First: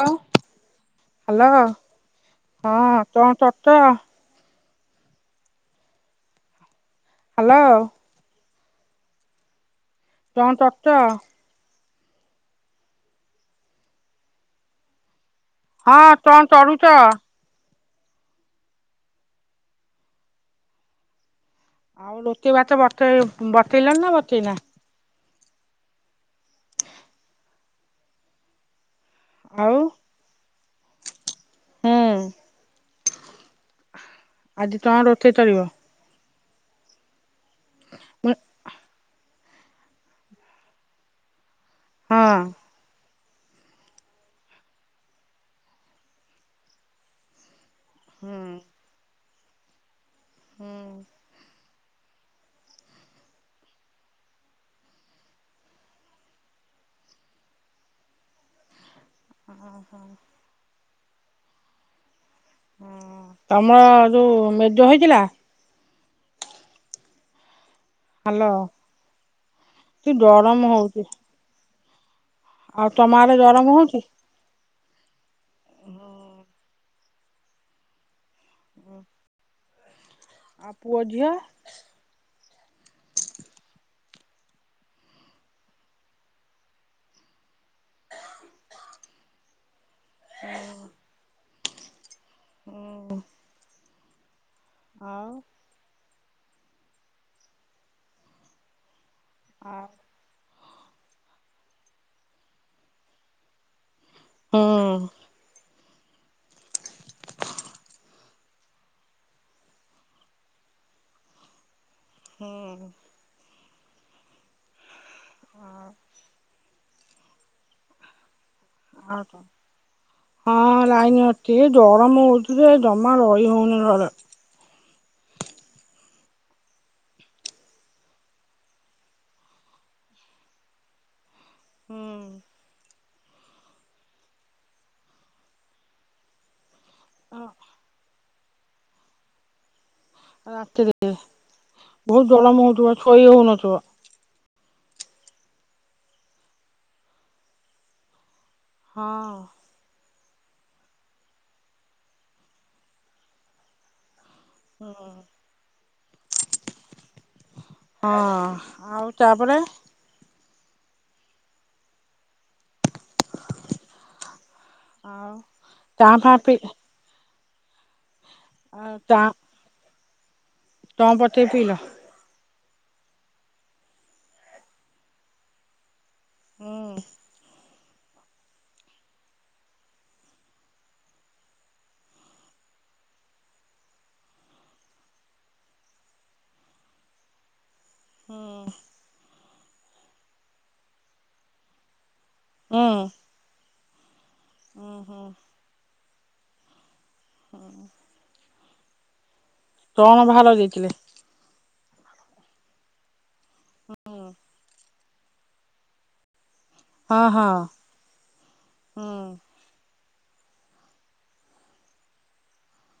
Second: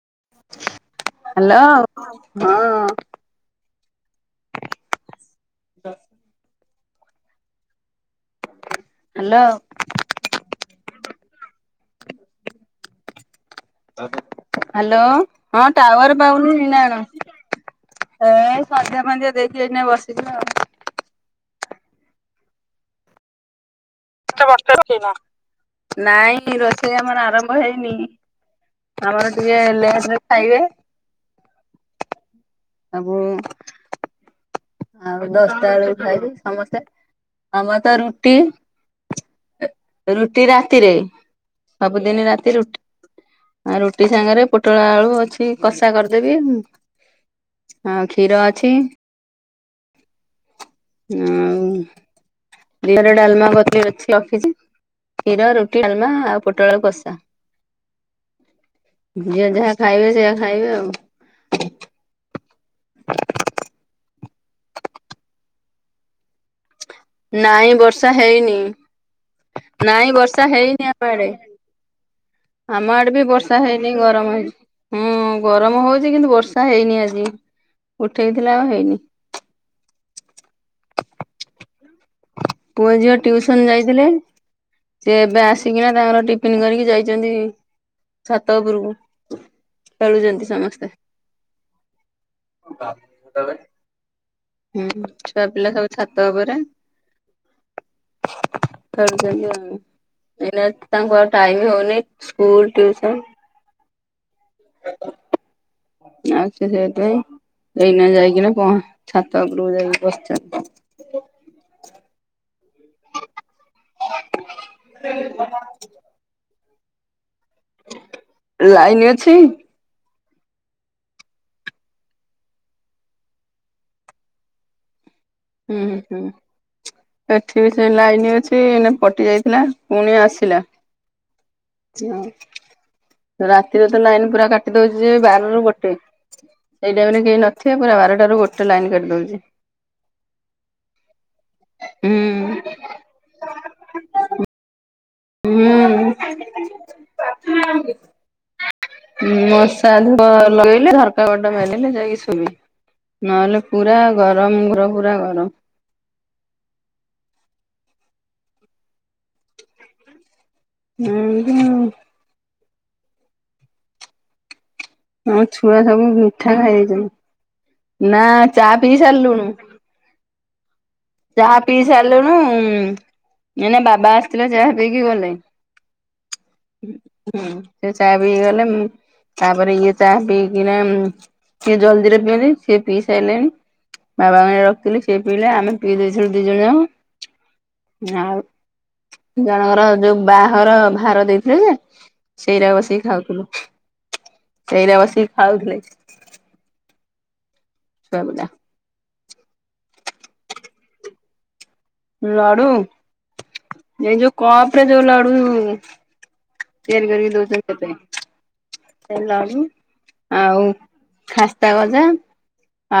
ହ hello hello ହଁ କଣ କରୁଛ? [inaudible] ହ୍ୟାଲୋ! ହ୍ୟାଲୋ! କଣ କରୁଛ? ହ୍ୟାଲୋ ହଁ ଟାୱର କଣ ପାଉନି କରୁଛ? ନିନାର ଏ ସନ୍ଧ୍ୟା ଫନ୍ଦିଆ ଦେଇକିନା ଏଇନା ବସିଛୁ ଆଉ। ଆଉ ରୋଟି ଭାତ ବତେଇ ବତେଇଲଣି ନା ବତେଇନା ନାଇଁ ରୋଷେଇ ଆମର ଆରମ୍ଭ ହେଇନି ଆମର ଟିକେ ଆଉ ଲେଟରେ ଖାଇବେ ହୁଁ ଆ ବୋଉ ଆଜି କଣ ଆଉ ରୋଷେଇ ଦଶଟା କରିବ? ବେଳକୁ ଖାଇବି ସମସ୍ତେ ଆମର ତ ମୁଁ ରୁଟି ରୁଟି ରାତିରେ ସବୁ ଦିନି ହଁ ରାତି ରୁଟି ଆଉ ରୁଟି ସାଙ୍ଗରେ ପୋଟଳ ଆଳୁ ଅଛି କଷା କରିଦେବି। ହଁ ହୁଁ କ୍ଷୀର ଅଛି। ହୁଁ ଆଉ ଦିନରେ ଡାଲମା କରିକି ରଖିଛି। କ୍ଷୀର ରୁଟି ଡାଲମା ଆଉ ପୋଟଳ କଷା। [inaudible] ଯିଏ ଯାହା ଖାଇବେ ସେଇଆ ଖାଇବେ ଆଉ। ହ ତମର ଯୋଉ ମେଜ ହେଇଥିଲା। ନାଇଁ ବର୍ଷା ହ୍ୟାଲୋ ହେଇନି କି ନାଇଁ ବର୍ଷା ଗରମ ହେଇନି ହଉଛି। ଆମ ଆଡେ। [inaudible] ଆମ ଆଡେ ବି ବର୍ଷା ଗରମ ହେଇନି ହଉଛି? ଗରମ ହେଇଛି ହୁଁ ଗରମ ହଉଛି କିନ୍ତୁ ବର୍ଷା ହେଇନି ଆଜି। ଉଠେଇଥିଲା ଆଉ ହେଇନି। ଆ ପୁଅଝିଅ। ପୁଅ ଝିଅ ଟିଉସନ ଯାଇଥିଲେ। ସିଏ ଏବେ ଆସିକିନା ତାଙ୍କର ଟିଫିନ କରିକି ଯାଇଛନ୍ତି ଛାତ ଉପରକୁ। ଖେଳୁଛନ୍ତି ସମସ୍ତେ। ହୁଁ ବାକସ ଟା କାଇଁ। ହୁଁ ଆଉ ଛୁଆ ପିଲା ସବୁ ଛାତ ଉପରେ। ଆଉ ଏଇନା ତାଙ୍କୁ ଆଉ ଟାଇମ ହଉନି ସ୍କୁଲ ଟିଉସନ। ହୁଁ ଆଛା ସେଇଠି ଏଇନା ଯାଇକିନା ପହଁ ଛାତ ଉପରକୁ ଯାଇକି ବସିଛନ୍ତି। ହୁଁ। ଆଉ [inaudible] ଲାଇନ ଅଛି। ଆଉ ହଁ ଲାଇନ ଅଛି ଗରମ ହଉଛି ଯେ ଜମା ରହି ହଉନି ଘରେ। ହୁଁ ହଁ ହୁଁ। ଏଠି ବି ସେ ଲାଇନ ଅଛି ଏଇନେ କଟି ଯାଇଥିଲା ପୁଣି ଆସିଲା। [inaudible] ରାତିରେ ତ ଲାଇନ ପୁରା କାଟି ଦଉଛି ବାର ରୁ ଗୋଟେ। ସେଇଟାଇମ ରେ କେହି ହଁ ନଥିବେ ପୁରା ବାରଟାରୁ ଗୋଟେ ଲାଇନ କଟିଦଉଛି। ହୁଁ ବହୁତ ଗରମ ହଉ ଥିବ ସୋଇ ହଉନଥିବ। ହୁଁ। ହଁ। ମଶାଲ। ଲଗେଇଲେ ଧରକା ବାଟ ମାଲେଇଲେ ଯାଇକି ଶୁଇ ବି ନହେଲେ ପୁରା ଗରମ ଘର ପୁରା ଗରମ। ହଁ ଆଉ ତାପରେ ହୁ ହୁ ଆଉ ଆମ ଛୁଆ ସବୁ ଚାହା ଫା ପି ମିଠା ଖାଇଯାଇଛନ୍ତି। ନା ଚା ପିଇ ସାରିଲୁଣୁ। ଚଁ ପକେଇ ଚାହା ପିଇଲ? ପିଇ ସାରିଲୁନୁ। ନ ନା ବାବା ଆସିଥିଲେ ଚାହା ପିଇକି ଗଲେ। ହୁଁ ସେ ଚାହା ପିଇକି ଗଲେ ମୁଁ ତାପରେ ଇଏ ଚା ପିଇକିନା ସିଏ ଜଲଦିରେ ପିଏଲି ସିଏ ପିଇ ସାଇଲେଣି। ବାବା ପାଇଁ ରଖିଥିଲି ସେ ପିଇିଲେ ଆମେ ପି ଦେଇଥିଲୁ ଦି ଜଣ ଯାକ। ଆଉ ହୁଁ ଜଣଙ୍କର ଯୋଉ ବାହାଘର ଭାର ଦେଇଥିଲେ ଯେ ସେଇରା ହୁଁ ବସିକି ଖାଉଥିଲୁ। ହୁଁ ସେଇରା ହୁଁ ବସିକି ଖାଉଥିଲେ। ଛୁଆ ପିଲା। କଣ ଭାର ଦେଇଥିଲେ? ଲଡୁ, ଏ ଯୋଉ କପରେ ଯୋଉ ଲଡୁ। ତିଆରି ହଁ କରିକି ହଁ ଦଉଚନ୍ତି ତତେ। ହୁଁ ସେ ଲଡୁ ଆଉ ଖାସ୍ତା ଗଜା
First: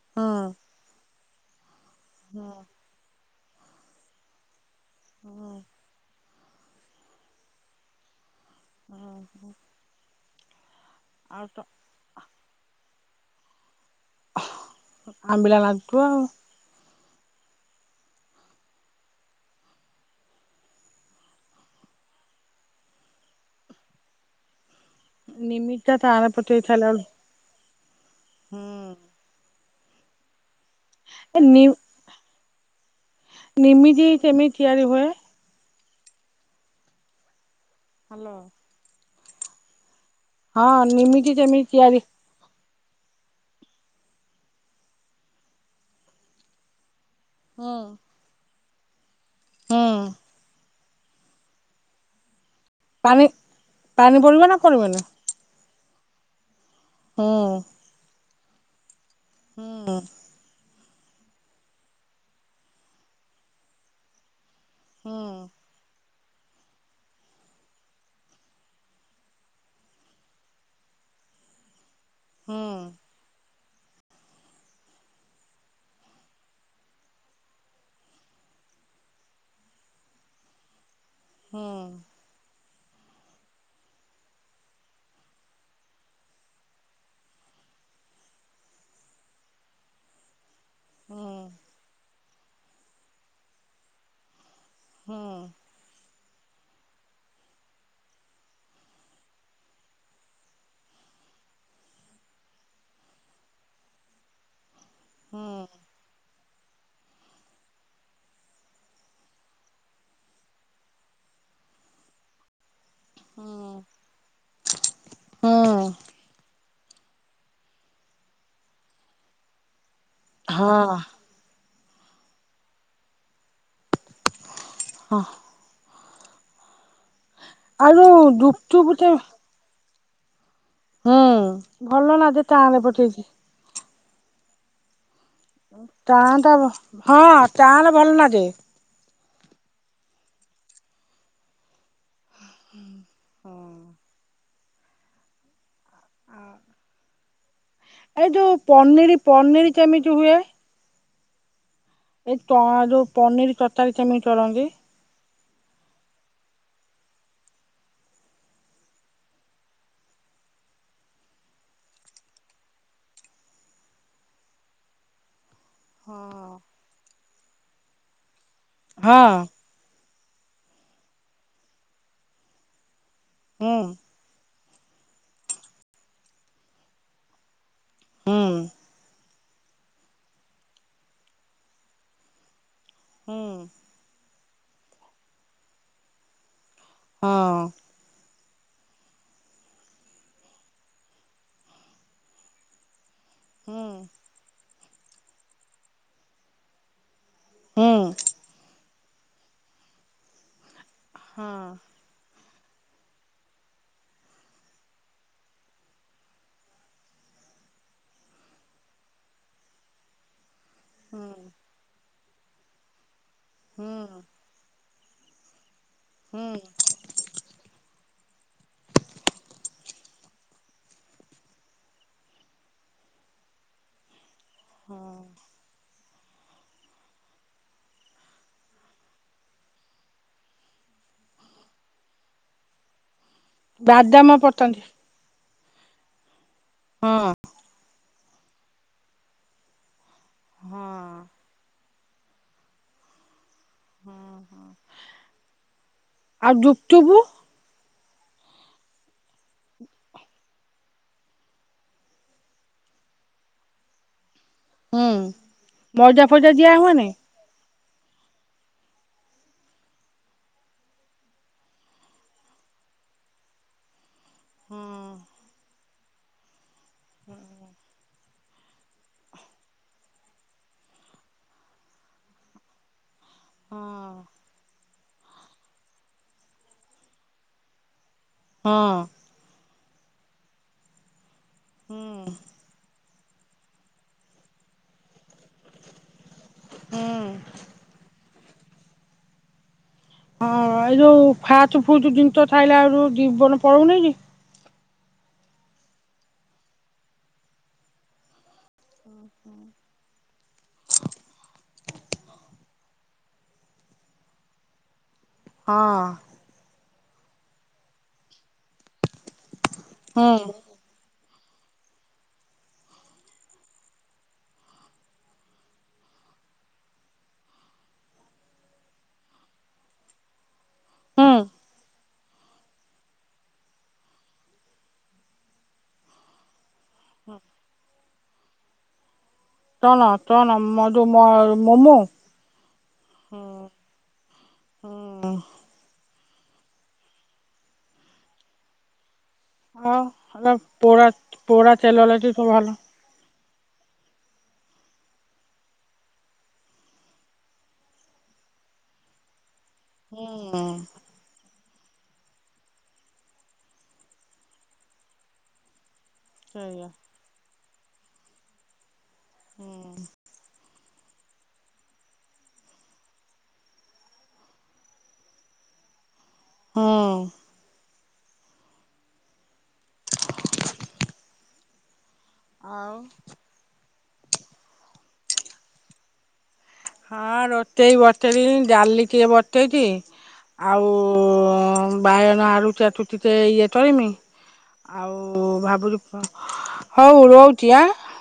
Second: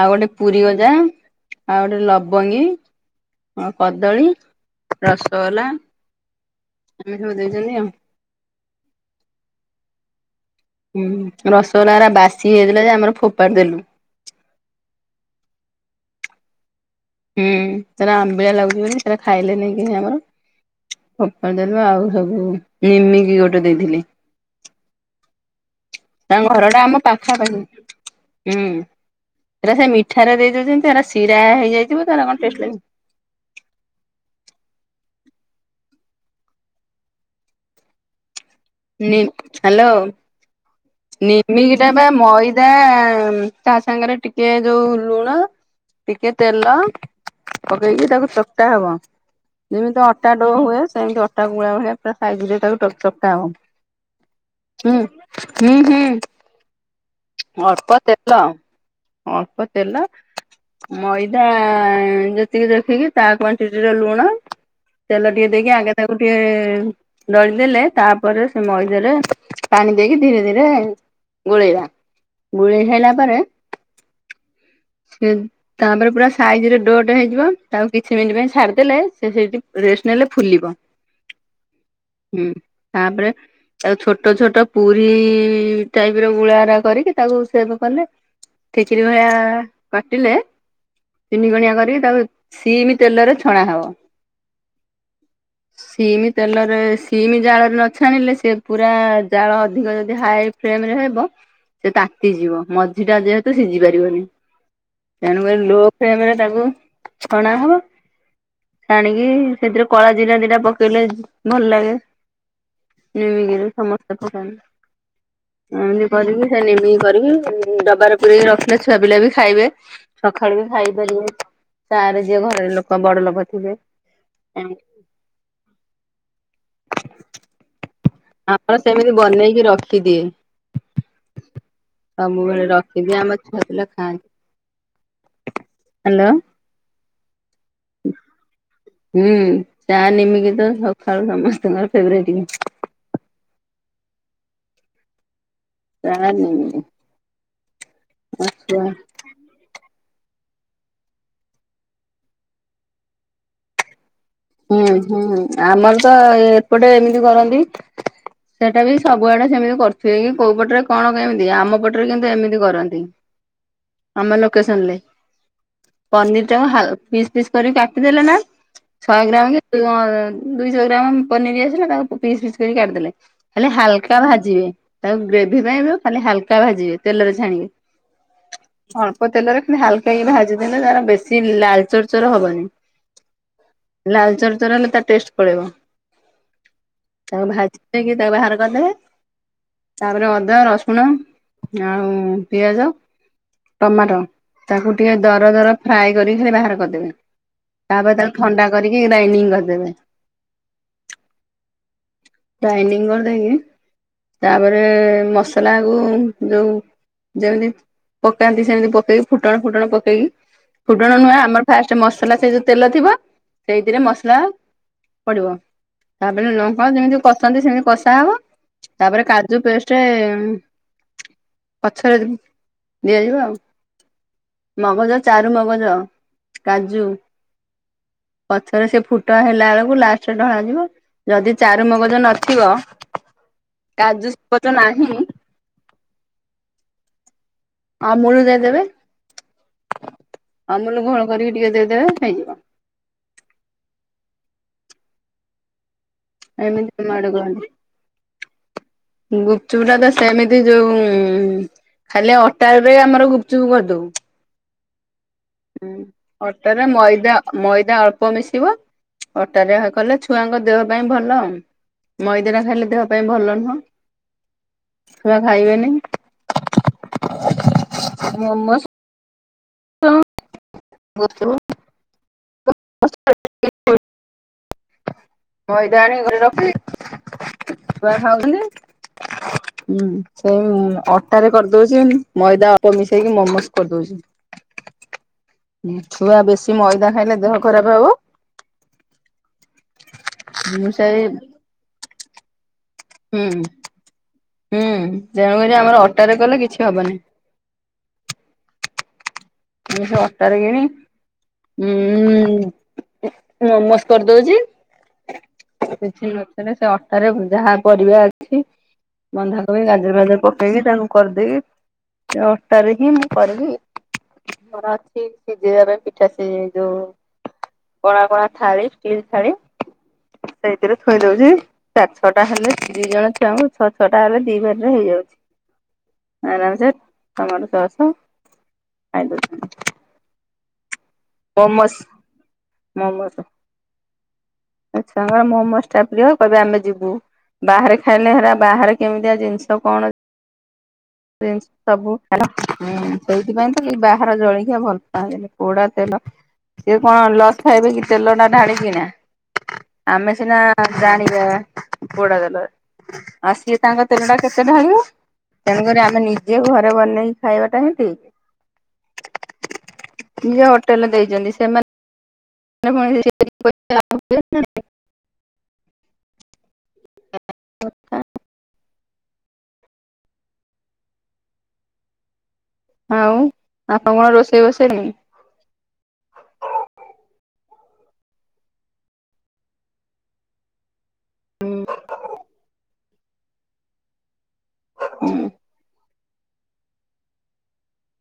ଆଉ ଗୋଟେ ହୁଁ ପୁରୀ ଗଜା। ଆଉ ଗୋଟେ ହୁଁ ଲବଙ୍ଗୀ, କଦଳୀ, ହୁଁ ରସୋଗୋଲା। ଏମିତି ସବୁ ଦେଇଛନ୍ତି ଆଉ। ଓ ହୋ। ହୁଁ ରସୋଗୋଲା ଗୁ୍ରା ବାସି ହେଇଥିଲା ଯେ ଆମର ଫୋପାଡି ଦେଲୁ। ଆମ୍ବିଳା ଲାଗୁଥିବ ଆଉ। ହୁଁ ସେରା ଆମ୍ବିଳା ଲାଗୁଛି ବୋଲି ସେରା ଖାଇଲେନି କେହି ଆମର। ଫୋପାଡ଼ି ଦେଲୁ ଆଉ ହେଠୁ ନିମିକି ଗୋଟେ ଦେଇଥିଲେ। ନିମିକି ତା ଆର ତାଙ୍କ ପଟକୁ। ଘର ଟା ଆମ [unintelligible] ପାଖାପାଖି। ହୁଁ ହେରା ସେ ମିଠାରେ ଦେଇ ଦେଇଦଉଛନ୍ତି। ସେରା ଏ ଶିରା ନି ହେଇଯାଇଚି ବୋଧେ। [unintelligible] ନିମିକି କେମିତି ତିଆରି ହୁଏ? ହାଲୋ। ନି, ହାଲୋ ହଁ ନିମିକି କେମିତି ନିମିକିଟା ତିଆରି ବା ମଇ ତା ସାଙ୍ଗରେ ଟିକେ ଯୋଉ ଲୁଣ ଟିକେ ତେଲ ହୁଁ ପକେଇକି ତାକୁ ଚକଟା ହବ। ଯେମିତି ହୁଁ। ଅଟା ଡୋ ହୁଏ। ସେମିତି ଅଟା ଗୁଳା ଭଳିଆ ପୁରା ସାଇଜ ରେ ତାକୁ ପାଣି ଚକଟା ହବ। ପାଣି ପଡିବ ନା ହୁଁ ପଡ଼ିବନି? ହୁଁ ହଁ ହଁ ହୁଁ ଅଳ୍ପ ତେଲ। ଅଳ୍ପ ତେଲ ମଇଦା ଯେତିକି ଦେଖିକି ତା କ୍ଵାଣ୍ଟିର ଲୁଣ। ତେଲ ଟିକେ ଦେଇକି ଆଗେ ତାକୁ ଟିକେ ଦଳିଦେଲେ ତାପରେ ସେ ମଇଦାରେ ପାଣି ଦେଇକି ଧୀରେ ଧୀରେ ଗୋଳେଇବା। ଗୋଳେଇ ସାରିଲା ପରେ [inaudible] ସେ ତାପରେ ପୁରା ସାଇଜ ରେ ଡୋ ହେଇଯିବ। ତାକୁ କିଛି ମିନିଟ ପାଇଁ ଛାଡିଦେଲେ ସେ ସେଠି ରେଷ୍ଟ ନେଲେ ଫୁଲିବ। ହୁଁ। ହୁଁ ତାପରେ ତାକୁ ଛୋଟ ଛୋଟ ପୁରୀ ଟାଇପ ର ଗୁଳା ଗୁରା କରିକି ତାକୁ ସେବ କଲେ ଖିଚିଡି ଭଳିଆ କାଟିଲେ ତିନି କଣିଆ କରିକି ତାକୁ ସିମ୍ ତେଲରେ ଛଣା ହବ। ସିମ୍ ତେଲରେ ସିମ୍ ଜାଳରେ ନ ଛାଣିଲେ ସେ ପୁରା ଜାଳ ଅଧିକ ଯଦି ହାଇ ଫ୍ଲେମ ରେ ହେବ ସେ ତାତି ଯିବ। ମଝି ଟା ଯେହେତୁ ସିଝି ପାରିବନି। ତେଣୁକରି ଲୋ ଫ୍ଲେମ୍ ରେ ତାକୁ ଛଣା ହବ। ଆଣିକି ସେଥିରେ କଳା ଜିରା ଦିଟା ପକେଇଲେ ଭଲ ଲାଗେ। ନିମିକି ରେ ସମସ୍ତେ ପକାନ୍ତି। ନିମିକି କରିକି ଡବାରେ ପୁରେଇକି ରଖିଲେ ଛୁଆ ପିଲା ବି ଖାଇବେ। ସକାଳୁ ବି ଖାଇପାରିବେ। ଚା ରେ ଯିଏ ଘର ଲୋକ ବଡ ଲୋକ ଥିବେ। [unintelligible] ଆଉ ଯୋଉ ଆମର ଗୁପଚୁପ ଟେ ସେମିତି ବନେଇକି ରଖିଦିଏ। ଭଲ ନାଗେ ସବୁବେଳେ ଟାଣ ରଖିଦିଏ ପକେଇକି ଆମ ଛୁଆ ପିଲା ଖାଆନ୍ତି। ଚା ହ୍ୟାଲୋ ଟା ହଁ ଚା ରେ ଭଲ ଲାଗେ ହୁଁ ଚା ନିମିକି ତ ସକାଳୁ ସମସ୍ତଙ୍କର ଫେବରେଟ ହୁଁ। ଚା ଏଇ ଯୋଉ ଆଛା ପନିର ପନିର କେମିତି ହୁଏ? ଏଇ ତ ଯୋଉ ପନିର ତରକାରୀ କେମିତି କରନ୍ତି? ହୁଁ ହୁଁ ଆମର ତ ଏପଟେ ଏମିତି କରନ୍ତି ସେଟା ବି ସବୁଆଡେ ସେମିତି କରୁଥିବେ କି କୋଉ ପଟରେ କଣ କେମିତି ଆମ ପଟରେ କିନ୍ତୁ ଏମିତି କରନ୍ତି। ଆମ ଲୋକେସନ ଲେ ପନିର ଟା ପିସ୍ ପିସ୍ କରିକି କାଟିଦେଲେ ନା? ଶହେ ଗ୍ରାମ କି ଅ ଦୁଇଶହ ଗ୍ରାମ ପନିର ଆସିଲା ତାକୁ ପିସ୍ ପିସ୍ କରିକି କା଼ଟିଦେଲେ ହେଲେ ହାଲକା ଭାଜିବେ ତାକୁ ଗ୍ରେଭି ପାଇଁ ଖାଲି ହାଲକା ଭାଜିବେ ତେଲରେ ଛାଣିବେ ଅଳ୍ପ ତେଲରେ କି ହାଲକାକି ଭାଜିଦେଲେ ତାର ବେଶୀ ଲାଲ ଚରଚର ହବନି ହୁଁ। ଲାଲ ଚରଚର ହେଲେ ତା ଟେଷ୍ଟ ପଳେଇବ ତାକୁ ଭାଜିଦେଇକି ତାକୁ ବାହାର କରିଦେବେ ତାପରେ ଅଦା ରସୁଣ ଆଉ ପିଆଜ ଟମାଟୋ ତାକୁ ଟିକେ ଦର ଦର ଫ୍ରାଏ କରିକି ଖାଲି ବାହାର କରିଦେବେ ତାପରେ ତା ଥଣ୍ଡା କରିକି ଗ୍ରାଇଣ୍ଡିଙ୍ଗ କରିଦେବେ ହଁ। ଗ୍ରାଇଣ୍ଡିଙ୍ଗ କରିଦେଇକି ତାପରେ ମସଲା କୁ ଯୋଉ ଯେମିତି ପକାନ୍ତି ସେମିତି ପକେଇକି ଫୁଟଣ ଫୁଟଣ ପକେଇକି ଫୁଟଣ ନୁହେଁ ଆମର ଫାଷ୍ଟ ମସଲା ସେ ଯୋ ତେଲ ଥିବ ସେଇଥିରେ ମସଲା ପଡିବ ତାପରେ ନ କଣ ଯେମିତି ଲ ଛନ୍ତି ସେମିତି କଷା ହବ ତାପରେ କାଜୁ ପେଷ୍ଟରେ ପଛରେ ଦିଆଯିବ ଆଉ। ମଗଜ ଚାରୁ ମଗଜ କାଜୁ ପଛରେ ସେ ଫୁଟ ହେଲା ବେଳକୁ ଲାଷ୍ଟରେ ଢଳା ଯିବ ଯଦି ଚାରୁ ମଗଜ ନଥିବ ବାଦାମ କାଜୁ ସପୋଜ ପଡିଛନ୍ତି ନାହିଁ। ହଁ। ଆମୁଲ ଦେଇଦେବେ ହଁ ଆମୁଲ ଘୋଳ କରିକି ଟିକେ ଦେଇଦେବେ ହେଇଯିବ ଆଉ ଏମିତି ଆମ ଗୁପଚୁପୁ ଆଡ଼େ କରନ୍ତି ଗୁପଚୁପଟା ତ ସେମିତି ଯୋଉ ଖାଲି ଅଟା ରେ ଆମର ଗୁପଚୁପ କରିଦଉ ହୁଁ। ହୁଁ ମଇଦା ଫଇଦା ଦିଆ ଅଟାରେ ହୁଏନି? ମଇଦା ମଇ ଦା ଅଳ୍ପ ମିଶିବ ଅଟାରେ କଲେ ଛୁଆଙ୍କ ଦେହ ପାଇଁ ଭଲ ଆ ମଇଦା ଟା ଖାଇଲେ ଦେହ ପାଇଁ ଭଲ ନୁହଁ। ହଁ ଛୁଆ ଖାଇବେନି ମୁ ଗୁପଚୁପୁ ହଁ। ମଇଦା ଆଣି କରି ରଖି ଛୁଆ ଖାଉଛନ୍ତି। ହଁ ହୁଁ ସେଇ ଅଟା ରେ କରିଦଉଛି ହୁଁ ମଇଦା ଅଳ୍ପ ମିଶେଇକି ମୋମୋଜ କରିଦଉଛି ଛୁଆ ବେଶି ମଇଦା ହୁଁ ଖାଇଲେ ଦେହ ଖରାପ ହବ। ହଁ, ମୁଁ ଏଇ ସେଇ ଯୋଉ ଫାଛ୍ ଫୁଛ୍ ଜିନିଛ ଥାଇଲା ରୁ ହୁଁ ଜୀବନ ପଳଉନାଇଁ କି! ହୁଁ, ତେଣୁକରି ଆମର ଅଟାରେ କଲେ କିଛି ହବନି। ଆମେ ସେ ଅଟାରେ କିଣି ହୁଁ, ଉଁ, ମୋମୋସ୍ କରି ଦଉଛି। ହଁ କିଛି ନଥିଲେ, ସେ ଅଟାରେ ଯାହା ପରିବା ଅଛି। ବନ୍ଧା ଗାଜର ଫାଜର ହୁଁ ପକେଇକି, ତାକୁ କରିଦେଇକି ଅଟାରେ ହିଁ ମୁଁ କରିବି। ହିଟର ଅଛି, ସିଝେଇବା ପାଇଁ ପିଠା ସିଝେଇ ଦଉ । କଳା କଳା ଥାଳିି, ଷ୍ଟିଲ ଥାଳି ସେଇଥିରେ ଥୋଇ ହୁଁ ଦଉଛି। ଚାରି ଛଅଟା ହେଲେ ଦି ଜଣ ଛୁଆଙ୍କୁ ଛଅ ଛଅଟା ହେଲେ ଦି ଭାରିରେ ହେଇ ହେଇ ଆଉଛି। ଅରାମସେ ଟମାଟ ସସ ଏ ତଣ ତଣ ମ ମମସ୍! ମମସ ହୁଁ ଆ ହୁଁ ଛୁଆଙ୍କର ମମୋସ୍ ଟା ଯଦି ହବ କହିବେ ଆମେ ଯିବୁ। ବାହାରେ ଖାଇଲେ ହେରା ବାହାରେ କେମିତିଆ ହଁ, ହାଲୋ! ମିନ୍ସ ସବୁ ହେଲା। ହୁଁ। ସେଇଥିପାଇଁ ତ କି ବାହାର ଜଳଖିଆ ଭଲ ପାଆନ୍ତିନି। ପୋଡ଼ା ତେଲ ସେ କଣ ଲସ୍ ଖାଇବେ କି! ତେଲ ଟା ଢାଳିକିନା। ଆମେ ସିନା ହୁଁ ଜାଣିବା ପୋଡା ତେଲରେ, ଆଉ ସିଏ ତାଙ୍କ ତେଲଟା କେତେ ଢାଳିବେ? ତେଣୁକରି ଆମେ ନେ, ନିଜେ ସେଇଆ। ଘରେ ବନେଇକି ଖାଇବା ଟା ହିଁ ଠିକ୍। ହୁଁ। ଇଏ ହୋଟେଲେ ଦେଇଛନ୍ତି। ସେମାନେ [inaudible] ଉଁ। ତତ୍କା ଉ [unintelligible] ଆଉ, ଆପଣ କଣ ରୋଷେଇ ବସେଇଲେଣି? ହଁ, ରୋଟେଇ ବଟେଇ ଦେଇଚନି, ଡାଲି ଟିଏ ବଟେଇଚିଁ । ଆଉ-ଉଁ ବାଇଗଣ ଆଳୁ ଚାଟୁ ଚି ଚେ ଇଏ ଟଳିମି। ଆଉ, ଭାବୁଛୁ ଫ ହଉ ରହୁଛି ଆଁ ।